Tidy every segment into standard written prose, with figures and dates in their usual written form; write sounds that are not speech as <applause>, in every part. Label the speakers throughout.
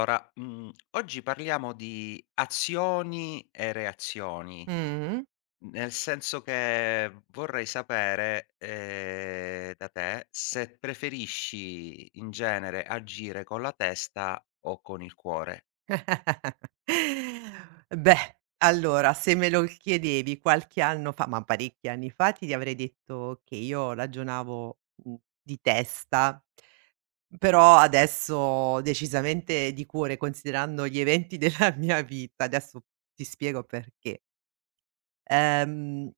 Speaker 1: Allora, oggi parliamo di azioni e reazioni,
Speaker 2: Mh-mh.
Speaker 1: nel senso che vorrei sapere, da te se preferisci in genere agire con la testa o con il cuore.
Speaker 2: Beh, allora se me lo chiedevi qualche anno fa, ma parecchi anni fa, ti avrei detto che io ragionavo, mhmm, di testa, però adesso decisamente di cuore, considerando gli eventi <laughs> della mia vita. Adesso ti spiego perché. Ehm,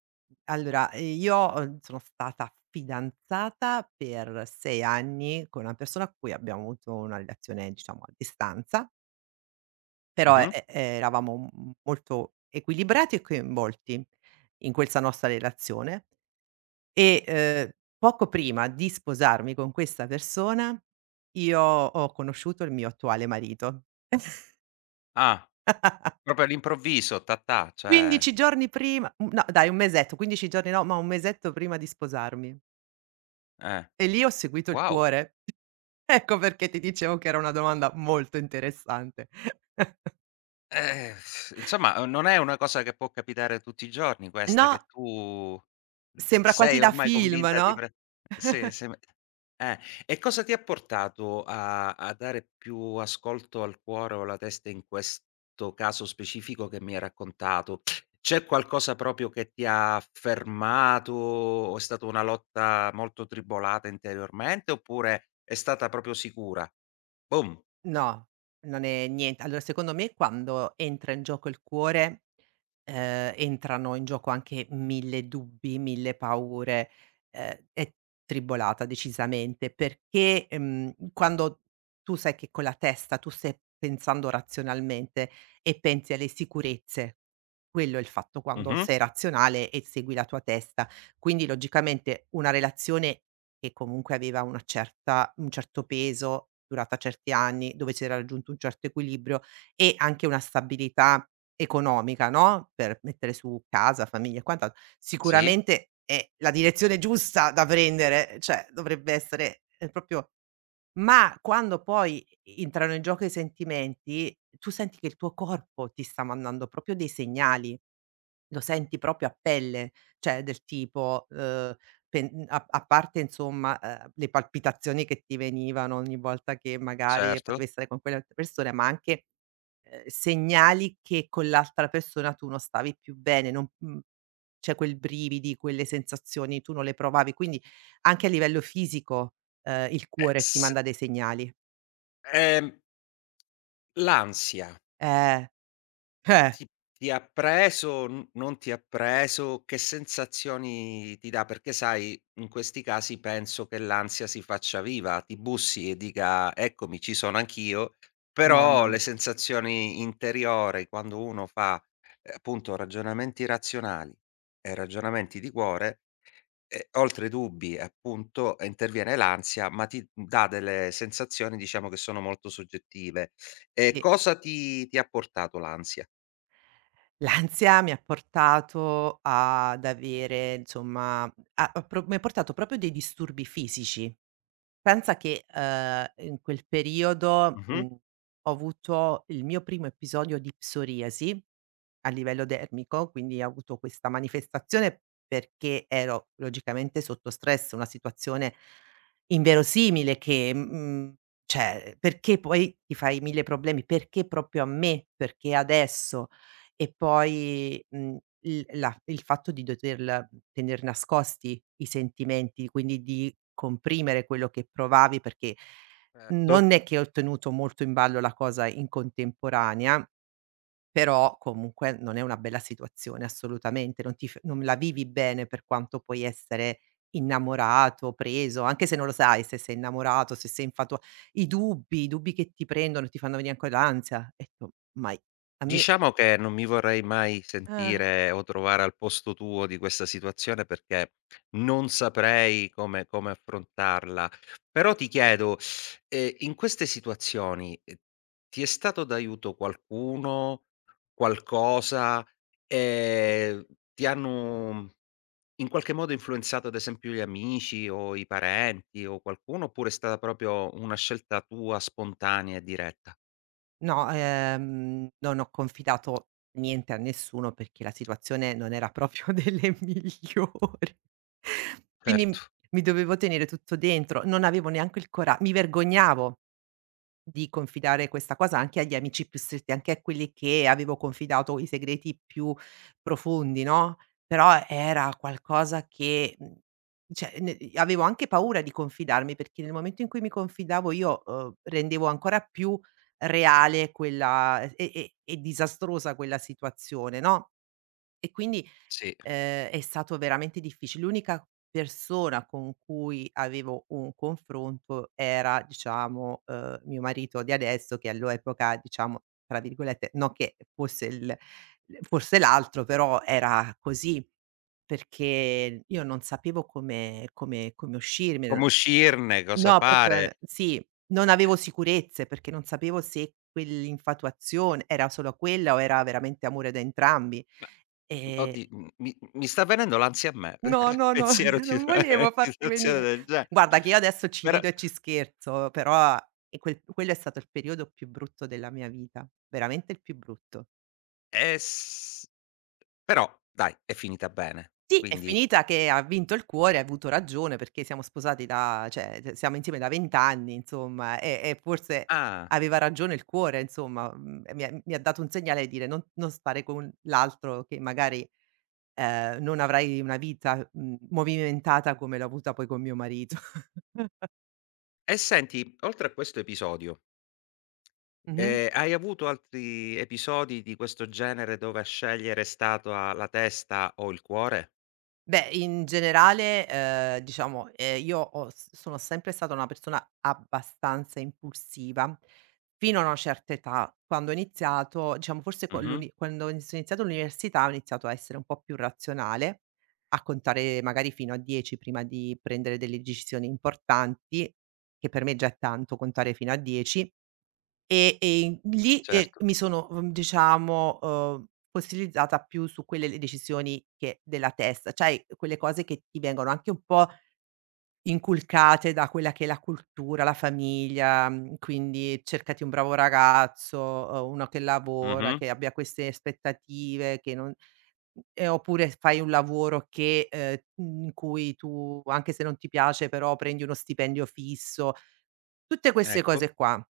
Speaker 2: sono stata fidanzata per 6 anni con una persona con cui abbiamo avuto una relazione, diciamo, a distanza. Però
Speaker 1: Mh-mh.
Speaker 2: e eravamo m molto equilibrati e coinvolti in questa nostra relazione e, poco prima di sposarmi con questa persona io ho conosciuto il mio attuale marito.
Speaker 1: Ah, proprio all'improvviso, ta ta,
Speaker 2: 15 giorni prima no dai, un mesetto, 15 giorni no, ma un mesetto prima di sposarmi.
Speaker 1: eh,
Speaker 2: E lì ho seguito il
Speaker 1: wow.
Speaker 2: cuore. <laughs> Ecco perché ti dicevo che era una domanda molto interessante.
Speaker 1: Eh, insomma, non è una cosa che può capitare tutti i giorni questa, che
Speaker 2: No,
Speaker 1: tu
Speaker 2: sembra quasi
Speaker 1: sei
Speaker 2: da
Speaker 1: ormai
Speaker 2: film,
Speaker 1: convinta di
Speaker 2: no?
Speaker 1: pre sì, sì, me eh. E cosa ti ha portato a dare più ascolto al cuore o alla testa in questo caso specifico che mi hai raccontato? C'è qualcosa proprio che ti ha fermato o è stata una lotta molto tribolata interiormente, oppure è stata proprio sicura? Boom.
Speaker 2: No, non è niente, allora secondo me quando entra in gioco il cuore, entrano in gioco anche 1000 dubbi, 1000 paure, è tribolata decisamente perché, quando tu sai che con la testa tu stai pensando razionalmente e pensi alle sicurezze, quello è il fatto quando
Speaker 1: Mh-mh.
Speaker 2: sei razionale e segui la tua testa. Quindi logicamente una relazione che comunque aveva una certa un certo peso, durata certi anni, dove si era raggiunto un certo equilibrio e anche una stabilità economica, no, per mettere su casa, famiglia e quant'altro.
Speaker 1: Sì,
Speaker 2: Sicuramente è la direzione giusta da prendere, cioè dovrebbe essere, proprio ma quando poi entrano in gioco i sentimenti, tu senti che il tuo corpo ti sta mandando proprio dei segnali. Lo senti proprio a pelle, cioè del tipo, a a parte insomma, le palpitazioni che ti venivano ogni volta che magari
Speaker 1: certo.
Speaker 2: potevi stare con quelle altre persone, ma anche, segnali che con l'altra persona tu non stavi più bene, non mhmm, cioè quel brividi, quelle sensazioni tu non le provavi, quindi anche a livello fisico, il cuore ti
Speaker 1: S
Speaker 2: manda dei segnali.
Speaker 1: Ehm, l'ansia
Speaker 2: Eh, eh,
Speaker 1: ti ti ha preso, n non ti ha preso? Che sensazioni ti dà? Perché sai, in questi casi penso che l'ansia si faccia viva, ti bussi e dica: "Eccomi, ci sono anch'io",
Speaker 2: mamma
Speaker 1: però le
Speaker 2: mia,
Speaker 1: sensazioni interiori quando uno fa, appunto ragionamenti razionali e ragionamenti di cuore e oltre dubbi, appunto, interviene l'ansia, ma ti dà delle sensazioni, diciamo, che sono molto soggettive. E
Speaker 2: sì.
Speaker 1: cosa ti ha portato l'ansia?
Speaker 2: L'ansia mi ha portato ad avere insomma a a pro mi ha portato proprio dei disturbi fisici. Pensa che, in quel periodo,
Speaker 1: Mh-mh.
Speaker 2: ho avuto il mio primo episodio di psoriasi a livello dermico, quindi ho avuto questa manifestazione perché ero logicamente sotto stress, una situazione inverosimile cioè perché poi ti fai 1000 problemi, perché proprio a me, perché adesso? E poi, il la il fatto di dover tener nascosti i sentimenti, quindi di comprimere quello che provavi, perché
Speaker 1: Certo. To
Speaker 2: non è che ho tenuto molto in ballo la cosa in contemporanea, però comunque non è una bella situazione assolutamente, non ti f non la vivi bene per quanto puoi essere innamorato, preso, anche se non lo sai se sei innamorato, se sei infatua, i dubbi che ti prendono e ti fanno venì anche l'ansia. Ho detto: "Ma i a me."
Speaker 1: Diciamo che non mi vorrei mai
Speaker 2: Eh.
Speaker 1: sentire o trovare al posto tuo di questa situazione perché non saprei come affrontarla. Però ti chiedo, in queste situazioni, ti è stato d'aiuto qualcuno, qualcosa? Ehm, ti hanno in qualche modo influenzato ad esempio gli amici o i parenti o qualcuno, oppure è stata proprio una scelta tua spontanea e diretta?
Speaker 2: No, non ho confidato niente a nessuno perché la situazione non era proprio <laughs> delle migliori.
Speaker 1: Certo,
Speaker 2: Quindi mi dovevo tenere tutto dentro, non avevo neanche il cora mi vergognavo di confidare questa cosa anche agli amici più stretti, anche a quelli che avevo confidato i segreti più profondi, no, però era qualcosa cioè ne avevo anche paura di confidarmi, perché nel momento in cui mi confidavo io, rendevo ancora più reale quella e disastrosa quella situazione, no? E quindi,
Speaker 1: sì.
Speaker 2: è stato veramente difficile. L'unica persona con cui avevo un confronto era, diciamo, mio marito di adesso che all'epoca, diciamo, tra virgolette, non che fosse l'altro, però era così, perché io non sapevo come come
Speaker 1: Come
Speaker 2: uscirmene.
Speaker 1: uscirne, cosa
Speaker 2: No, proprio
Speaker 1: fare.
Speaker 2: sì, non avevo sicurezze perché non sapevo se quell'infatuazione era solo quella o era veramente amore da entrambi.
Speaker 1: Ma
Speaker 2: E
Speaker 1: mi sta venendo l'ansia a me, <laughs>
Speaker 2: no,
Speaker 1: il
Speaker 2: no, no,
Speaker 1: pensiero
Speaker 2: <laughs>
Speaker 1: di <unintelligible>
Speaker 2: non
Speaker 1: una <laughs>
Speaker 2: volevo farti
Speaker 1: situazione
Speaker 2: venire,
Speaker 1: del gene
Speaker 2: guarda che io adesso ci
Speaker 1: Però
Speaker 2: rido e ci scherzo, però quello è stato il periodo più brutto della mia vita, veramente il più brutto.
Speaker 1: s Però dai, è finita bene,
Speaker 2: Sì. È
Speaker 1: quindi
Speaker 2: finita che ha vinto il cuore, ha avuto ragione perché siamo sposati da cioè, d siamo insieme da 20 anni insomma e forse
Speaker 1: ah,
Speaker 2: aveva ragione il cuore insomma, mi ha dato un segnale di dire: "Non non stare con l'altro che magari, non avrai una vita, mhmm, movimentata come l'ho avuta poi con mio marito." <laughs>
Speaker 1: e senti, oltre a questo episodio,
Speaker 2: Mh-mh.
Speaker 1: hai avuto altri episodi di questo genere dove a scegliere è stata la testa o il cuore?
Speaker 2: Beh, in generale, diciamo, io ho s sono sempre stata una persona abbastanza impulsiva, fino a una certa età. Quando ho iniziato diciamo forse con
Speaker 1: Mh-mh,
Speaker 2: l'uni quando ho ins iniziato l'università, ho iniziato a essere un po' più razionale, a contare magari fino a 10 prima di prendere delle decisioni importanti, che per me già è tanto contare fino a 10. E lì,
Speaker 1: certo.
Speaker 2: mi sono, diciamo, fossilizzata più su quelle le decisioni che della testa, sai quelle cose che ti vengono anche un po' inculcate da quella che è la cultura, la famiglia, mhmm, quindi cercati un bravo ragazzo, uno che lavora,
Speaker 1: Mh-mh,
Speaker 2: che abbia queste aspettative, che non oppure fai un lavoro che in cui tu, anche se non ti piace, però prendi uno stipendio fisso, tutte queste
Speaker 1: ecco.
Speaker 2: cose qua.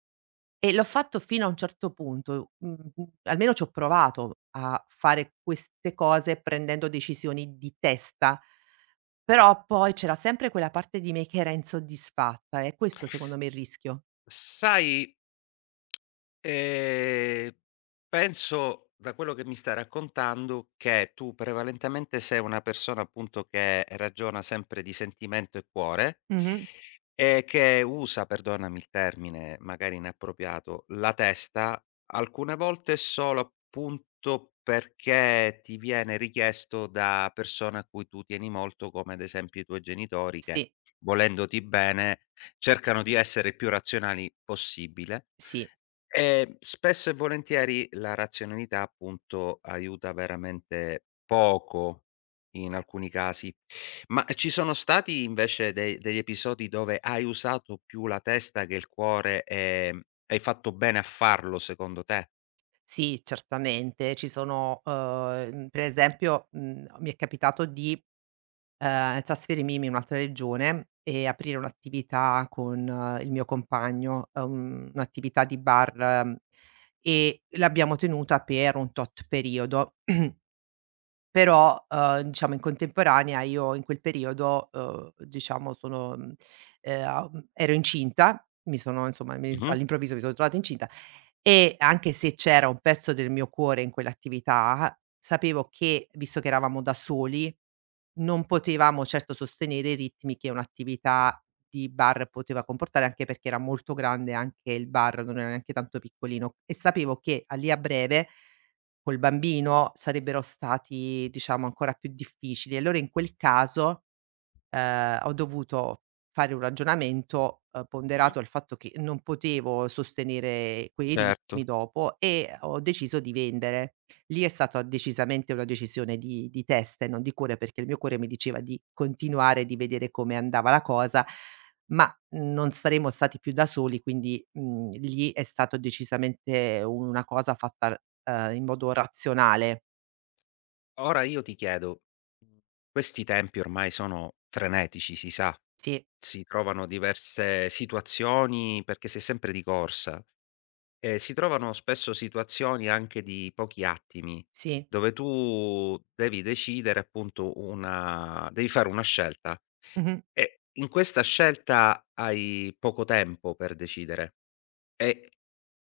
Speaker 2: E l'ho fatto fino a un certo punto, almeno ci ho provato a fare queste cose prendendo decisioni di testa, però poi c'era sempre quella parte di me che era insoddisfatta, è questo secondo me è il rischio.
Speaker 1: Sai Ehm, penso, da quello che mi stai raccontando, che tu prevalentemente sei una persona, appunto, che ragiona sempre di sentimento e cuore.
Speaker 2: Mh-mh.
Speaker 1: Che usa, perdonami il termine magari inappropriato, la testa, alcune volte solo appunto perché ti viene richiesto da persone a cui tu tieni molto, come ad esempio i tuoi genitori che,
Speaker 2: Sì,
Speaker 1: volendoti bene, cercano di essere il più razionali possibile.
Speaker 2: sì,
Speaker 1: Spesso e volentieri la razionalità appunto aiuta veramente poco in alcuni casi. Ma ci sono stati invece dei degli episodi dove hai usato più la testa che il cuore, hai fatto bene a farlo secondo te?
Speaker 2: sì, certamente ci sono, per esempio, mi è capitato di trasferirmi in un'altra regione e aprire un'attività con il mio compagno, un'attività di bar, e l'abbiamo tenuta per un tot periodo. <clears throat> Però, diciamo in contemporanea io in quel periodo, diciamo sono mhmm, a mhmm, ero incinta, mi sono insomma mi
Speaker 1: Mh-mh,
Speaker 2: all'improvviso mi sono trovata incinta, e anche se c'era un pezzo del mio cuore in quell'attività, sapevo che, visto che eravamo da soli, non potevamo certo sostenere i ritmi che un'attività di bar poteva comportare, anche perché era molto grande anche il bar, non era neanche tanto piccolino, e sapevo che a lì a breve col bambino sarebbero stati, diciamo, ancora più difficili. Allora in quel caso, ho dovuto fare un ragionamento,
Speaker 1: mh-mh,
Speaker 2: ponderato al fatto che non potevo sostenere quei
Speaker 1: certo.
Speaker 2: ritmi dopo, e ho deciso di vendere. Lì è stata decisamente una decisione di testa e non di cuore, perché il mio cuore mi diceva di continuare, di vedere come andava la cosa, ma non saremmo stati più da soli, quindi, mhmm, lì è stato decisamente una cosa fatta, in modo razionale.
Speaker 1: Ora io ti chiedo, mhmm, questi tempi ormai sono frenetici, si sa,
Speaker 2: Sì,
Speaker 1: si trovano diverse situazioni perché si è sempre di corsa, e si trovano spesso situazioni anche di pochi attimi,
Speaker 2: sì.
Speaker 1: dove tu devi decidere appunto una devi fare una scelta.
Speaker 2: Mh-mh.
Speaker 1: E in questa scelta hai poco tempo per decidere e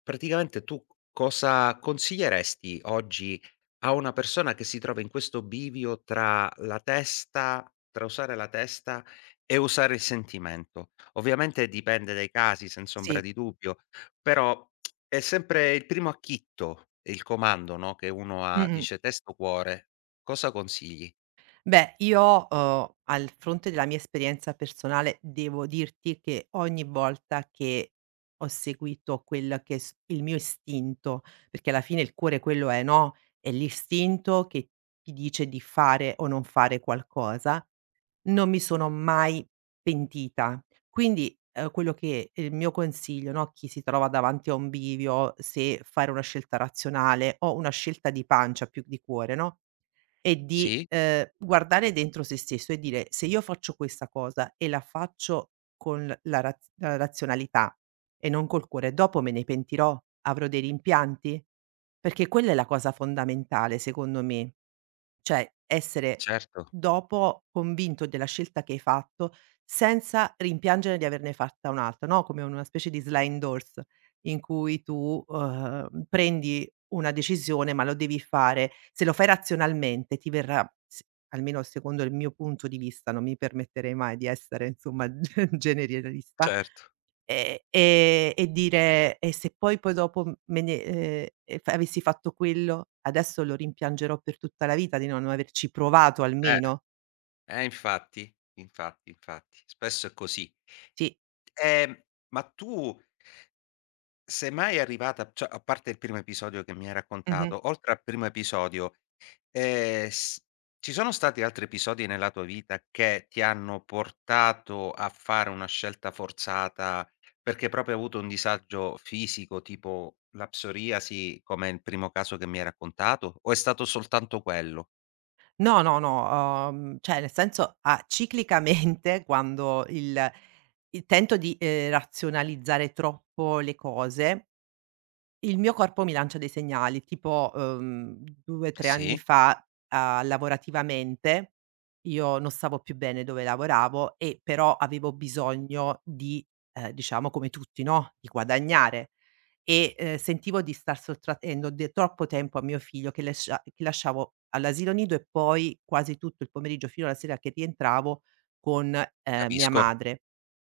Speaker 1: praticamente tu cosa consiglieresti oggi a una persona che si trova in questo bivio tra usare la testa e usare il sentimento? Ovviamente dipende dai casi, senza ombra
Speaker 2: Sì.
Speaker 1: di dubbio, però è sempre il primo acchitto, il comando, no, che uno ha,
Speaker 2: Mh-mh.
Speaker 1: dice: "Testa o cuore?" Cosa consigli?
Speaker 2: Beh, io, al fronte della mia esperienza personale, devo dirti che ogni volta che ho seguito quel che è s il mio istinto, perché alla fine il cuore quello è, no, è l'istinto che ti dice di fare o non fare qualcosa, non mi sono mai pentita. Quindi, quello che è il mio consiglio, no, a chi si trova davanti a un bivio, se fare una scelta razionale o una scelta di pancia più di cuore, no, e di,
Speaker 1: Sì?
Speaker 2: guardare dentro sé stesso e dire: "Se io faccio questa cosa e la faccio con l la raz la razionalità e non col cuore, dopo me ne pentirò? Avrò dei rimpianti?" Perché quella è la cosa fondamentale secondo me. Cioè, essere
Speaker 1: Certo,
Speaker 2: dopo convinto della scelta che hai fatto, senza rimpiangere di averne fatta un'altra, no, come una specie di sliding doors in cui tu, prendi una decisione, ma lo devi fare se lo fai razionalmente ti verrà s almeno secondo il mio punto di vista, non mi permetterei mai di essere insomma <laughs> ge generalista,
Speaker 1: certo.
Speaker 2: E dire: "E se poi dopo m me ne e f avessi fatto quello, adesso lo rimpiangerò per tutta la vita di non averci provato
Speaker 1: Eh.
Speaker 2: almeno."
Speaker 1: Eh infatti, infatti, infatti. Spesso è così.
Speaker 2: Sì.
Speaker 1: Ehm, ma tu sei mai arrivata cioè a parte il primo episodio che mi hai
Speaker 2: Mh-mh.
Speaker 1: raccontato, oltre al primo episodio, s ci sono stati altri episodi nella tua vita che ti hanno portato a fare una scelta forzata, perché proprio hai avuto un disagio fisico, tipo la psoriasi, come il primo caso che mi hai raccontato, o è stato soltanto quello?
Speaker 2: No, no, no, cioè nel senso a ciclicamente <laughs> quando il tento di, razionalizzare troppo le cose, il mio corpo mi lancia dei segnali, tipo, 2, 3 anni
Speaker 1: Sì,
Speaker 2: fa, lavorativamente io non stavo più bene dove lavoravo, e però avevo bisogno di, diciamo come tutti, no, di guadagnare e, sentivo di star sottraendo de troppo tempo a mio figlio che lasciavo all'asilo nido e poi quasi tutto il pomeriggio fino alla sera che rientravo con, mia
Speaker 1: capisco.
Speaker 2: madre.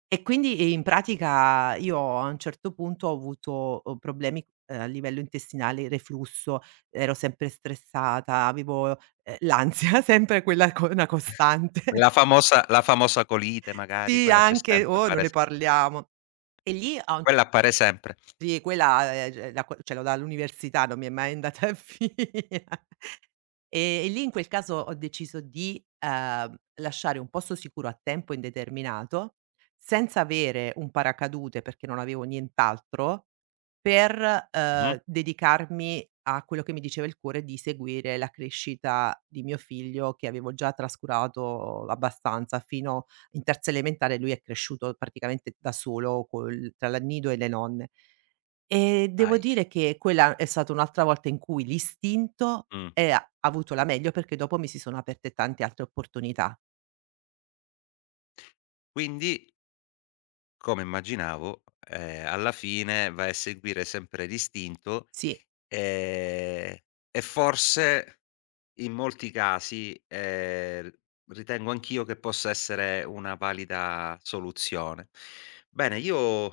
Speaker 2: E quindi, in pratica io a un certo punto ho avuto, problemi, a livello intestinale, reflusso, ero sempre stressata, avevo, l'ansia, <laughs> sempre quella co una costante.
Speaker 1: La famosa colite
Speaker 2: <laughs>
Speaker 1: magari,
Speaker 2: Sì,
Speaker 1: quella c'è
Speaker 2: anche
Speaker 1: sempre,
Speaker 2: oh, non
Speaker 1: appare
Speaker 2: ne
Speaker 1: s
Speaker 2: parliamo. E lì a un
Speaker 1: quella appare sempre.
Speaker 2: sì, quella, c la qua ce l'ho dall'università, non mi è mai andata <laughs> via. E lì in quel caso ho deciso di, lasciare un posto sicuro a tempo indeterminato, senza avere un paracadute perché non avevo nient'altro, per,
Speaker 1: Mh-mh.
Speaker 2: dedicarmi a quello che mi diceva il cuore di seguire la crescita di mio figlio, che avevo già trascurato abbastanza. Fino in terza elementare lui è cresciuto praticamente da solo col tra l'annido e le nonne. Devo
Speaker 1: Ahi.
Speaker 2: dire che quella è stata un'altra volta in cui l'istinto,
Speaker 1: Mh.
Speaker 2: ha avuto la meglio perché dopo mi si sono aperte tante altre opportunità.
Speaker 1: Quindi, come immaginavo, alla fine vai a seguire sempre l'istinto,
Speaker 2: Sì.
Speaker 1: ehm, e forse in molti casi, ritengo anch'io che possa essere una valida soluzione. Bene, io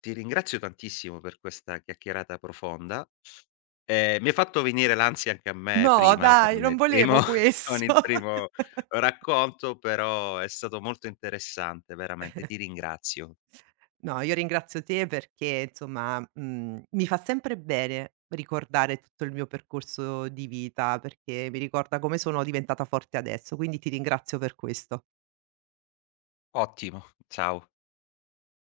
Speaker 1: ti ringrazio tantissimo per questa chiacchierata profonda. Mi hai fatto venire l'ansia anche a me
Speaker 2: No
Speaker 1: prima con
Speaker 2: dai, non
Speaker 1: il primo
Speaker 2: volevo <laughs>
Speaker 1: <laughs> con
Speaker 2: questo.
Speaker 1: il primo racconto, però è stato molto interessante veramente, ti ringrazio.
Speaker 2: No, io ringrazio te perché insomma, mi fa sempre bene ricordare tutto il mio percorso di vita, perché mi ricorda come sono diventata forte adesso, quindi ti ringrazio per questo.
Speaker 1: Ottimo, ciao.